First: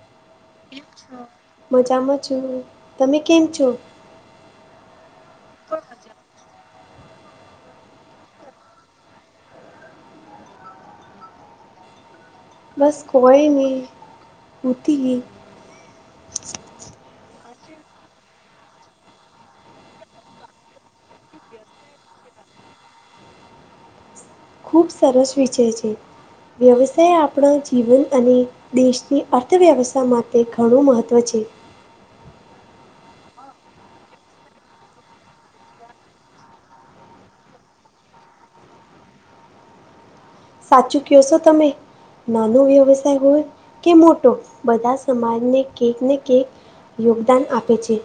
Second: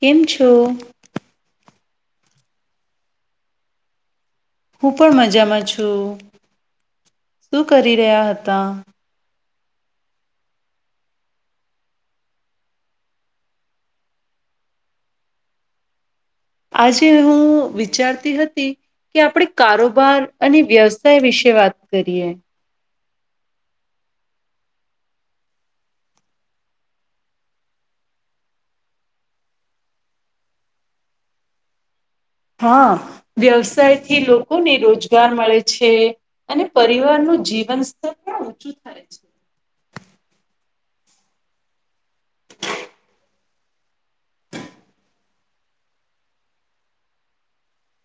કેમ છો? મજામાં છું, તમે કેમ છો? હું પણ મજામાં છું. શું કરી રહ્યા હતા? બસ કોએની ઉતીહી. આજે હું વિચારતી હતી કે આપણે કારોબાર અને વ્યવસાય વિશે વાત કરીએ. ખૂબ સરસ વિચે છે વ્યવસાય આપડે જીવન અને દેશની અર્થવ્યવસ્થા માટે ઘણું મહત્ત્વ છે. હા વ્યવસાય થી લોકોને રોજગાર મળે છે અને પરિવાર નું જીવન સ્તર પણ ઊંચું થાય છે. સાચું કશો તમે નાનો વ્યવસાય હોય કે મોટો બધા સમાજને કઈક ને કક યોગદાન આપે છે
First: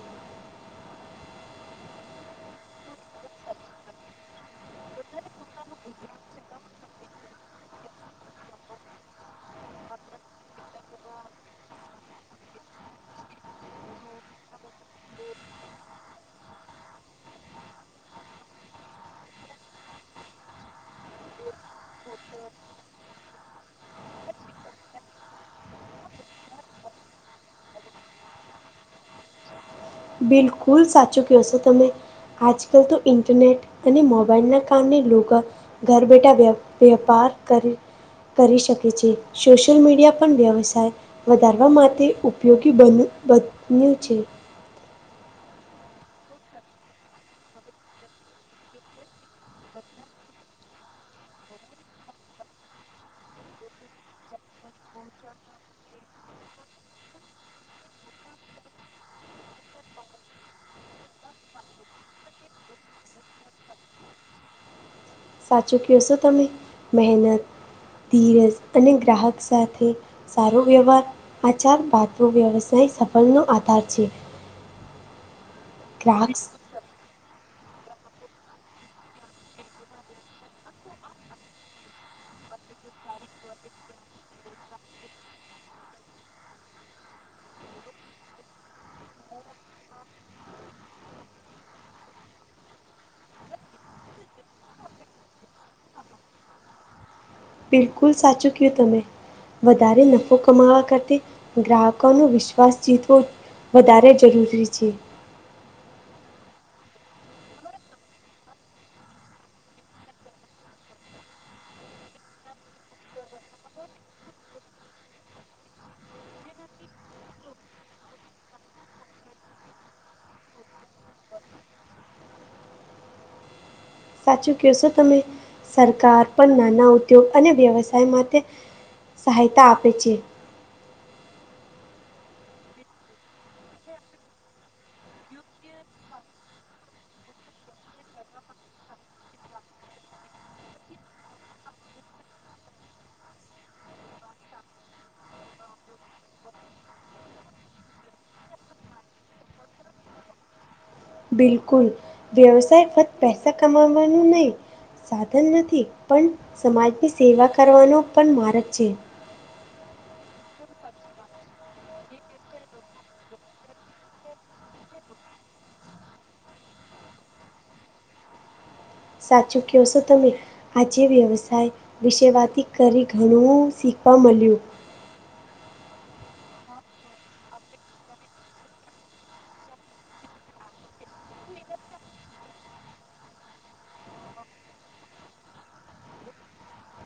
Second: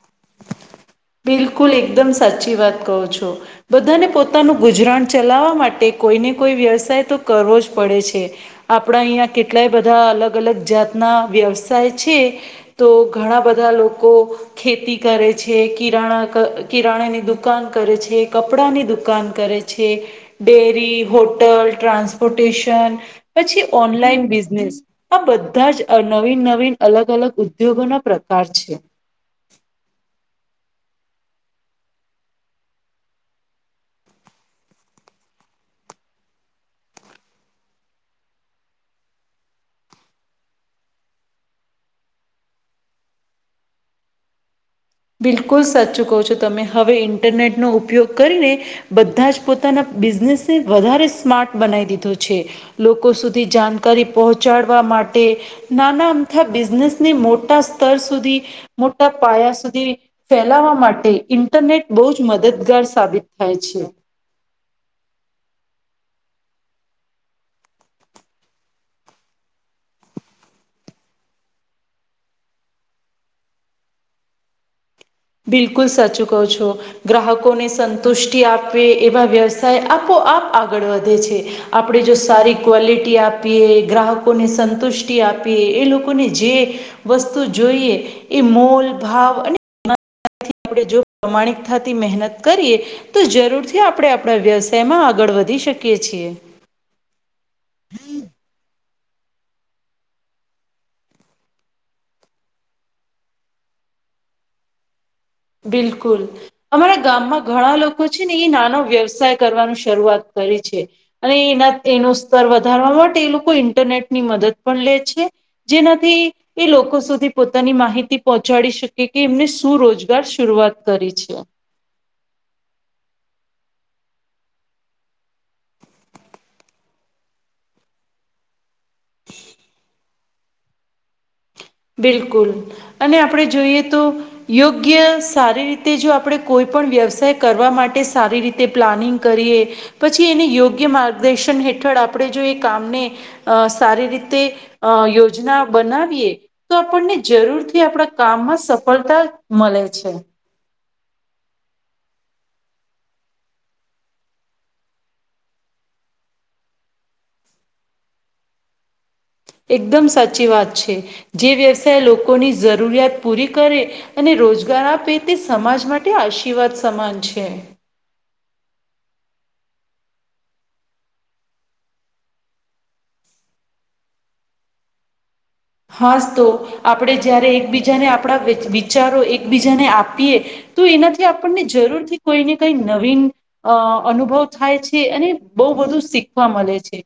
બિલકુલ એકદમ સાચી વાત કહું છો બધાને પોતાનું ગુજરાણ ચલાવવા માટે કોઈને કોઈ વ્યવસાય તો કરવો જ પડે છે આપણા અહીંયા કેટલાય બધા અલગ અલગ જાતના વ્યવસાય છે તો ઘણા બધા લોકો ખેતી કરે છે કિરાણા ક કિરાણાની દુકાન કરે છે કપડાંની દુકાન કરે છે ડેરી હોટલ ટ્રાન્સપોર્ટેશન પછી ઓનલાઈન બિઝનેસ આ બધા જ નવીન નવીન અલગ અલગ ઉદ્યોગો ના પ્રકાર છે બિલકુલ સાચું કહ છો તમે આજકાલ તો ઇન્ટરનેટ અને મોબાઈલના કારણે લોકો ઘર બેઠા વ વેપાર કરી કરી શકે છે સોશિયલ મીડિયા પણ વ્યવસાય વધારવા માટે ઉપયોગી બન બન્યું છે બિલકુલ સાચું કહો છો તમે હવે ઇન્ટરનેટનો ઉપયોગ કરીને બધા જ પોતાના બિઝનેસને વધારે સ્માર્ટ બનાવી દીધો છે લોકો સુધી જાણકારી પહોંચાડવા માટે નાના અમથા બિઝનેસને મોટા સ્તર સુધી મોટા પાયા સુધી ફેલાવા માટે ઇન્ટરનેટ બહુ જ મદદગાર સાબિત થાય છે સાચું કહેશો તમે મહેનત ધીરજ અને ગ્રાહક સાથે સારો વ્યવહાર આ ચાર પાત વ્યવસાય સફળનોો આધાર છે બિલકુલ સચ ગ્રાહક કહો છો ગ્રાહકોને સંતુષ્ટિ આપે એવા વ્યવસાય આપોઆપ આગળ વધે છે આપણે જો સારી ક્વોલિટી આપીએ ગ્રાહકોને સંતુષ્ટિ આપીએ એ લોકોને જે વસ્તુ જોઈએ એ મોલ ભાવ અને થી આપણે જો પ્રમાણિકતાતી મહેનત કરીએ તો જરૂરથી આપણે આપણા વ્યવસાયમાં આગળ વધી શકીએ છીએ બિલકુલ સાચું ક્યું તમે વધારે નફો કમાવા કરતા ગ્રાહકોનો વિશ્વાસ જીતવો વધારે જરૂરી છે બિલકુલ અમારા ગામમાં ઘણા લોકો છે ને એ નાનો વ્યવસાય કરવાનું શરૂઆત કરી છે અને એના એનું સ્તર વધારવા માટે એ લોકો ઇન્ટરનેટની મદદ પણ લે છે જેનાથી એ લોકો સુધી પોતાની માહિતી પહોંચાડી શકે કે એમને શું રોજ શરૂઆત કરી છે સાચું કહશો તમે સરકાર પણ નાના ઉદ્યોગ અને વ્યવસાય માટે સહાયતા આપે છે બિલકુલ અને આપડણે જોઈએ તો યોગ્ય સારી રીતે જો આપણે કોઈ પણ વ્યવસાય કરવા માટે સારી રીતે પ્લાનિંગ કરીએ પછી એને યોગ્ય માર્ગદર્શન હેઠળ આપણે જો એ કામને અ સારી રીતે અ યોજના બનાવીએ તો આપણને જરૂર થી આપણા કામમાં સફળતા મળે છે બિલકુલ વ્યવસાય ફત પૈસા કમાવાનું નહીિ સાધન નથી પણ સમાજની સેવા કરવાનો પણ માર્ગ છે એકદમ સાચી વાત છે જે વ્યવસાય લોકોની જરૂરિયાત પૂરી કરે અને રોજગાર આપે તે સમાજ માટે આશીર્વાદ સમાન છે સાચું કવ છો તમે આજે વ્યવસાય વિશે વાત કરી ઘણું શીખવા મળ્યું હાસ તો આપણે જ્યારે એકબીજાને આપણા વિચારો એકબીજાને આપીએ તો એનાથી આપણને જરૂર થી કોઈને કઈ નવીન અ અનુભવ થાય છે. અને બહુ બધું શીખવા મલે છે.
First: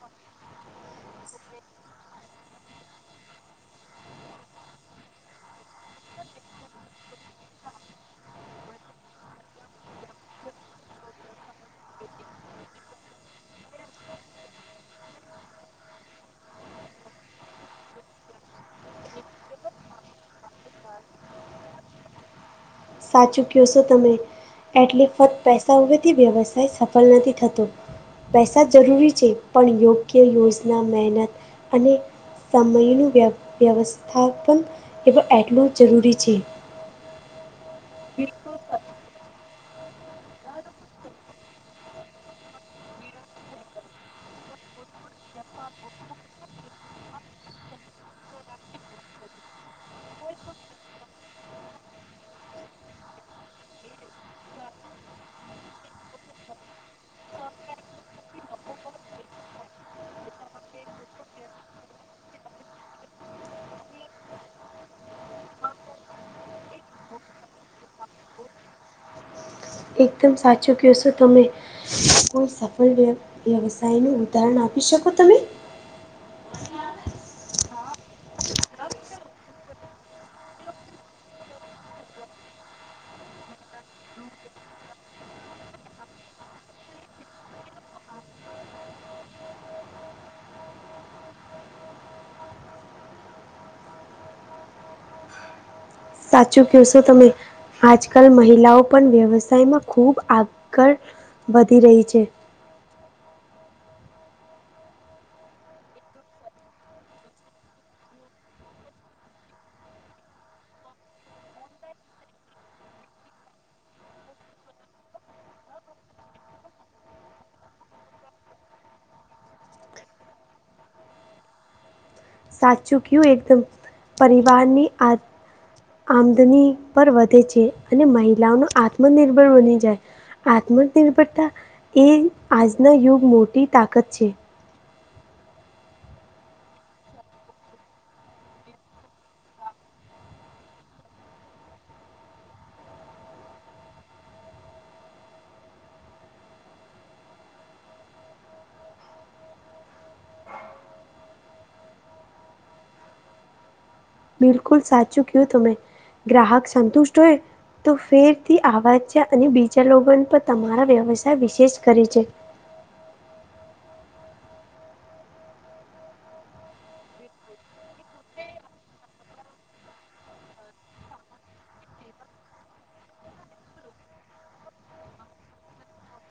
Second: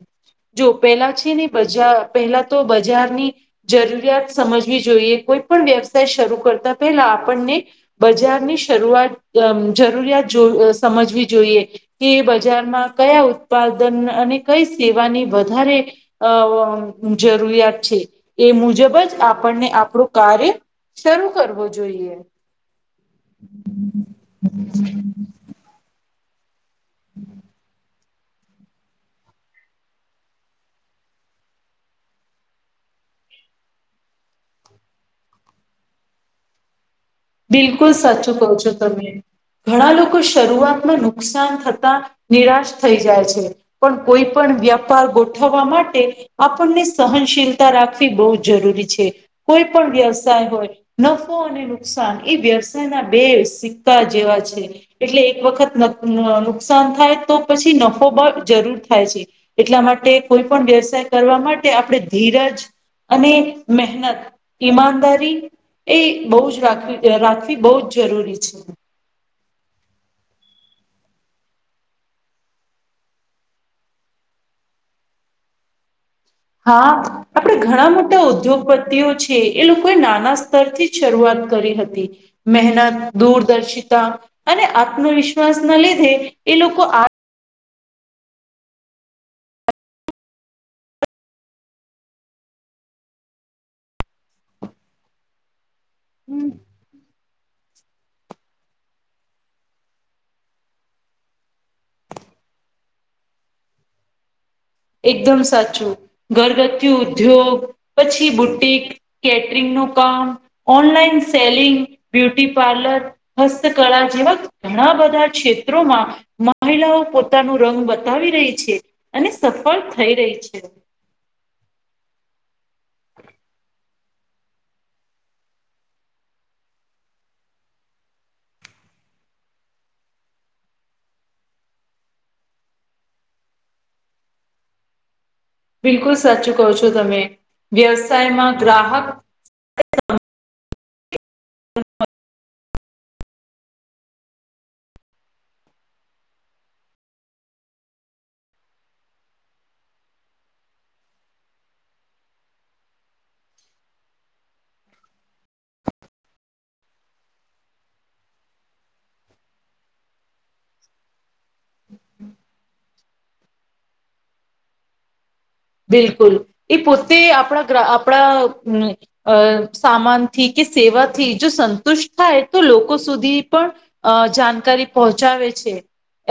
જો પેલા છે ને બજા પેલા તો બજારની જરૂરિયાત સમજવી જોઈએ. કોઈ પણ વ્યવસાય શરૂ કરતા પહેલા આપણને બજારની શરૂઆત આમ જરૂરિયાત જો સમજવી જોઈએ. કે બજારમાં કયા ઉત્પાદન અને કઈ સેવાની વધારે અ જરૂરિયાત છે. એ મુજબ જ આપણને આપણું કાર્ય શરૂ કરવો જોઈએ. સાચું કયો સો તમે. એટલી ફક્ત પૈસા હોવાથી વ્યવસ્ કંઈ સફલ નથી થતું. પૈસા જરૂરી છે. પણ યોગ્ય યોજના, મહેનત અને સમયનું વ્ય વ્યવસ્થાપન એટલે એટલું જરૂરી છે. બિલકુલ સાચું કહો છો તમે. ઘણા લોકો શરૂઆતમાં નુકસાન થતા નિરાશ થઈ જાય છે. પણ કોઈ પણ વ્યાપાર ગોઠવવા માટે આપણને સહનશીલતા રાખવી બહુ જરૂરી છે. કોઈ પણ વ્યવસાય હોય. નફો અને નુક કસાન એ વ્યવસાયના બે સિક્કા જેવા છે. એટલે એક વખત ન નુકસાન થાય તો પછી નફો બ જરૂર થાય છે. એટલા માટે કોઈ પણ વ્યવસાય કરવા માટે આપણે ધીરજ અને મહેનત, ઈમાનદારી એ બહુ જ રાખવી અ રાખવી બહુ જ જરૂરી છે. એકદમ સાચું કયો સો તમે. કોઈ સફળ વ્ય વ્યવસાયનું ઉદાહરણ આપી શકો તમે? હા આપણે ઘણા મોટા ઉદ્યોગપતિઓ છે એ લોકોએ નાના સ્તરથી જ શરૂઆત કરી હતી. મહેનત, દૂરદર્શિતા અને આત્મવિશ્વાસના લીધે એ લોકો આ હમ સાચું. કયો સો તમે. આજકલ મહિલાઓ પણ વ્યવસાયમાં ખુબ આગળ વધી રહી છે. એકદમ સાચું. ઘરગથ્થુ ઉદ્યોગ પછી બુટિક કેટરિંગનું કામ, ઓનલાઈન સેલિંગ, બ્યુટીપાર્લર. હસ્તકળા જેવા ઘણા બધા ક્ષેત્રોમાં મહિલાઓ પોતાનું રંગ બતાવી રહી છે. સફલ થઈ રહી છે. સાચું કયું એકદમ. પરિવારની આ આમદની પર વધે છે. અને મહિલાઓનું આત્મનિર્ભર બની જાય. આત્મનિર્ભરતા એ આજના યુગ મોટી તાકત છે. બિલકુલ સાચું કહો છો તમે. વ્યવસાયમાં ગ્રાહક [inaudible] બિલકુલ સાચું કયું તમે. ગ્રાહક સંતુષ્ટ હોય તો ફેરથી આવા છે અને બીજા લોકોને પણ તમારા વ્યવસાય વિશેષ કરે છે. બિલકુલ. એ પોતે આપણા ગ્રા આપણા અ સામાનથી કે સેવાથી જો સંતુષ્ટ થાય તો લોકો સુધી પણ અ જાનકારી પહોંચાવે છે.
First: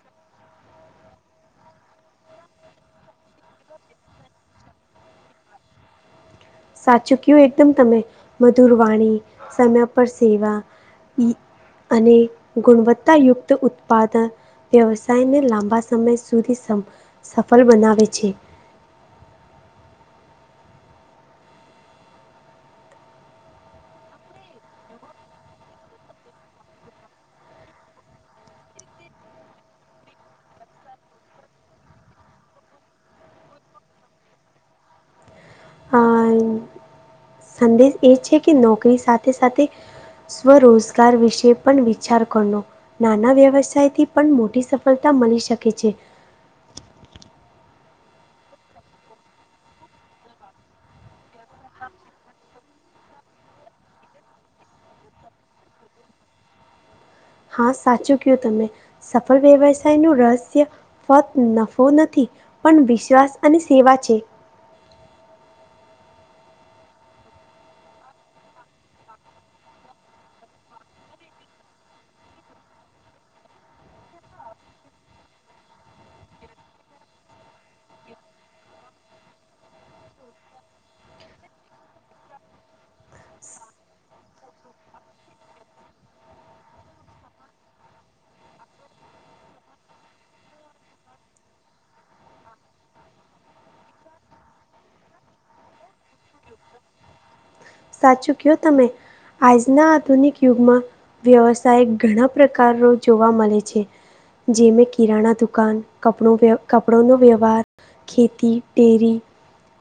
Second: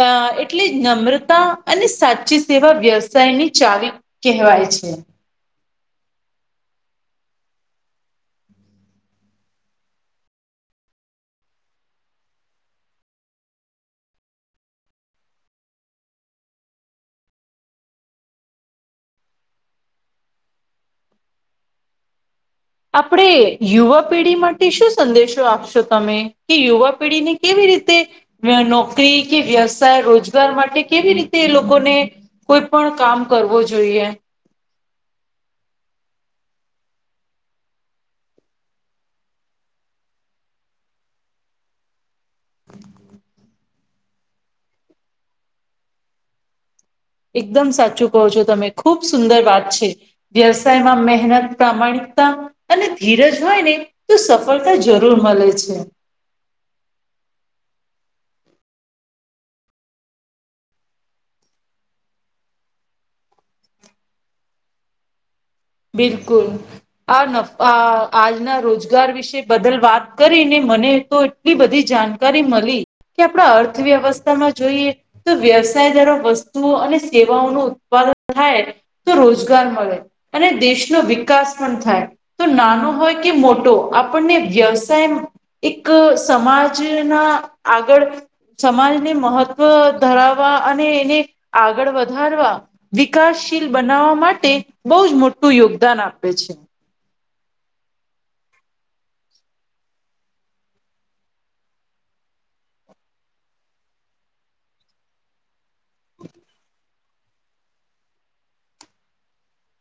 અ એટલે જ નમ્રતા અને સાચી સેવા વ્યવસાયની ચાવી કહેવાય છે. સાચું કયું એકદમ તમે. મધુરવાણી, સમય પર સેવા, ઈ અને ગુણવત્તાયુક્ત ઉત્પાદ વ્યવસાયને લાંબા સમય સુધી સમ સફલ બનાવે છે. આપણે યુવા પેઢી માટે શું સંદેશો આપશો તમે? કે યુવા પેઢીને કેવી રીતે નોકરી કે વ્યવસાય રોજગાર માટે કેવી રીતે લોકોને કોઈ પણ કામ કરવું જોઈએ. અ સંદેશ એ છે કે નોકરી સાથે સાથે સ્વરોજગાર વિશે પણ વિચાર નાના વ્યવસાયથી પણ મોટી સફળતા મળી શકે છે. એકદમ સાચું કહો છો તમે ખુબ સુંદર વાત છે. વ્યવસાયમાં મહેનત પ્રામાણિકતા અને ધીરજ હોય ને તો સફળતા જરૂર મળે છે. હા સાચું કું તમે સફળ વ્યવસાય નું રહસ્ય ફત નફો નથી પણ વિશ્વાસ અને સેવા છે બિલકુલ. આ નફ આ આજના રોજગાર વિશે બદલ વાત કરી ને મને તો એલી બધી જાણકારી મળી કે આપણા અર્થવ્યવસ્થામાં જોઈએ તો વ્યવસાય જરા વસ્તુઓ અને સેવાઓ ન ઉત્પાદન થાય તો રોજગાર મળે અને દેશનો વિકાસ પણ થાય. તો નાનો હોય કે મોટો આપણને વ્યવસાય એક સમાજના આગળ સમાજને મહત્વ ધરાવવા અને એને આગળ વધારવા વિકાસશીલ બનાવવા માટે બહુ જ મોટું યોગદાન આપે છે. સાચું કયો તમે આજના આધુનિક યુગમાં વ્યવસાય ઘણા પ્રકારનો જોવા મળે છે. જેમે કિરાણા દુકાન કપડ કપડોનો વ્યવહાર ખેતી, ડેરી,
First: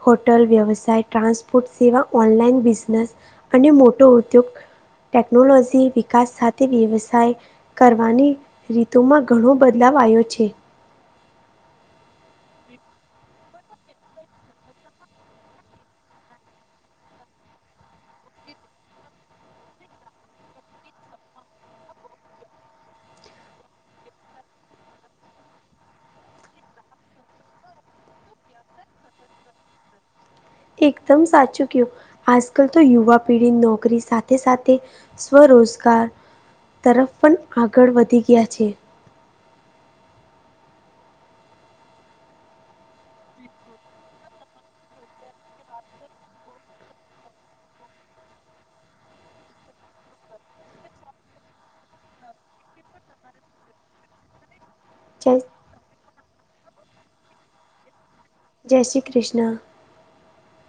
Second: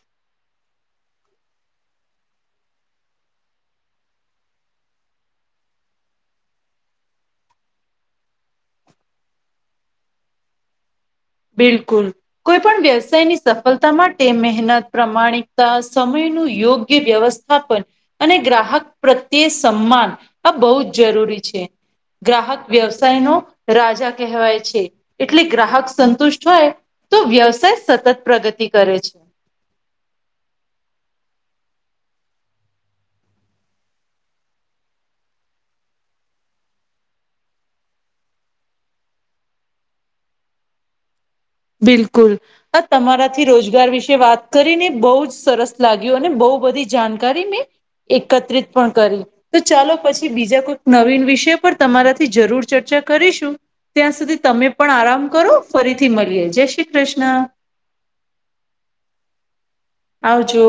હોટલ વ્યવસાય, ટ્રાન્સપોર્ટ સેવા, ઓનલાઈન બિઝને સ અને મોટો ઉદ્યોગ, ટેકનોલોજી, વિકાસ સાથે વ્યવસાય કરવાની રીતુમાં ઘણો બદલાવ આવ્યો છે. બિલકુલ. કોઈ પણ વ્યવસાયની સફળતા માટે મહેનત, પ્રામાણિકતા, સમયનું યોગ્ય વ્યવસ્થા થાપન અને ગ્રાહક પ્રત્યે સન્માન આ બહુ જ જરૂરી છે. ગ્રાહક વ્યવસાય નો રાજા કહેવાય છે. એટલે ગ્રાહક સ તુષ્ટ થાય તો વ્યવસાય સતત પ્રગતિ કરે છે. એકદમ સાચું કયું આજ કલ તો યુવા પેઢી નોકરી સાથે સાથે સ્વરોજગાર તરફ પણ આગળ વધી ગયા છે. બિલકુલ. આ તમારાથી રોજગાર વિશે વાત કરીને બહુ જ સરસ લાગ્યું અને બહુ બધી જાણકારી મેં એકત્રિત પણ કરી. તો ચાલો પછી બીજા કોઈક નવીન વિષય પર તમારાથી જરૂર ચર્ચા કરીશું. ત્યાં સુધી તમે પણ આરામ જય કરો ફરીથી મળીએ. જય શ્રી કૃષ્ણ. જય શ્રી કૃષ્ણ. આવજો.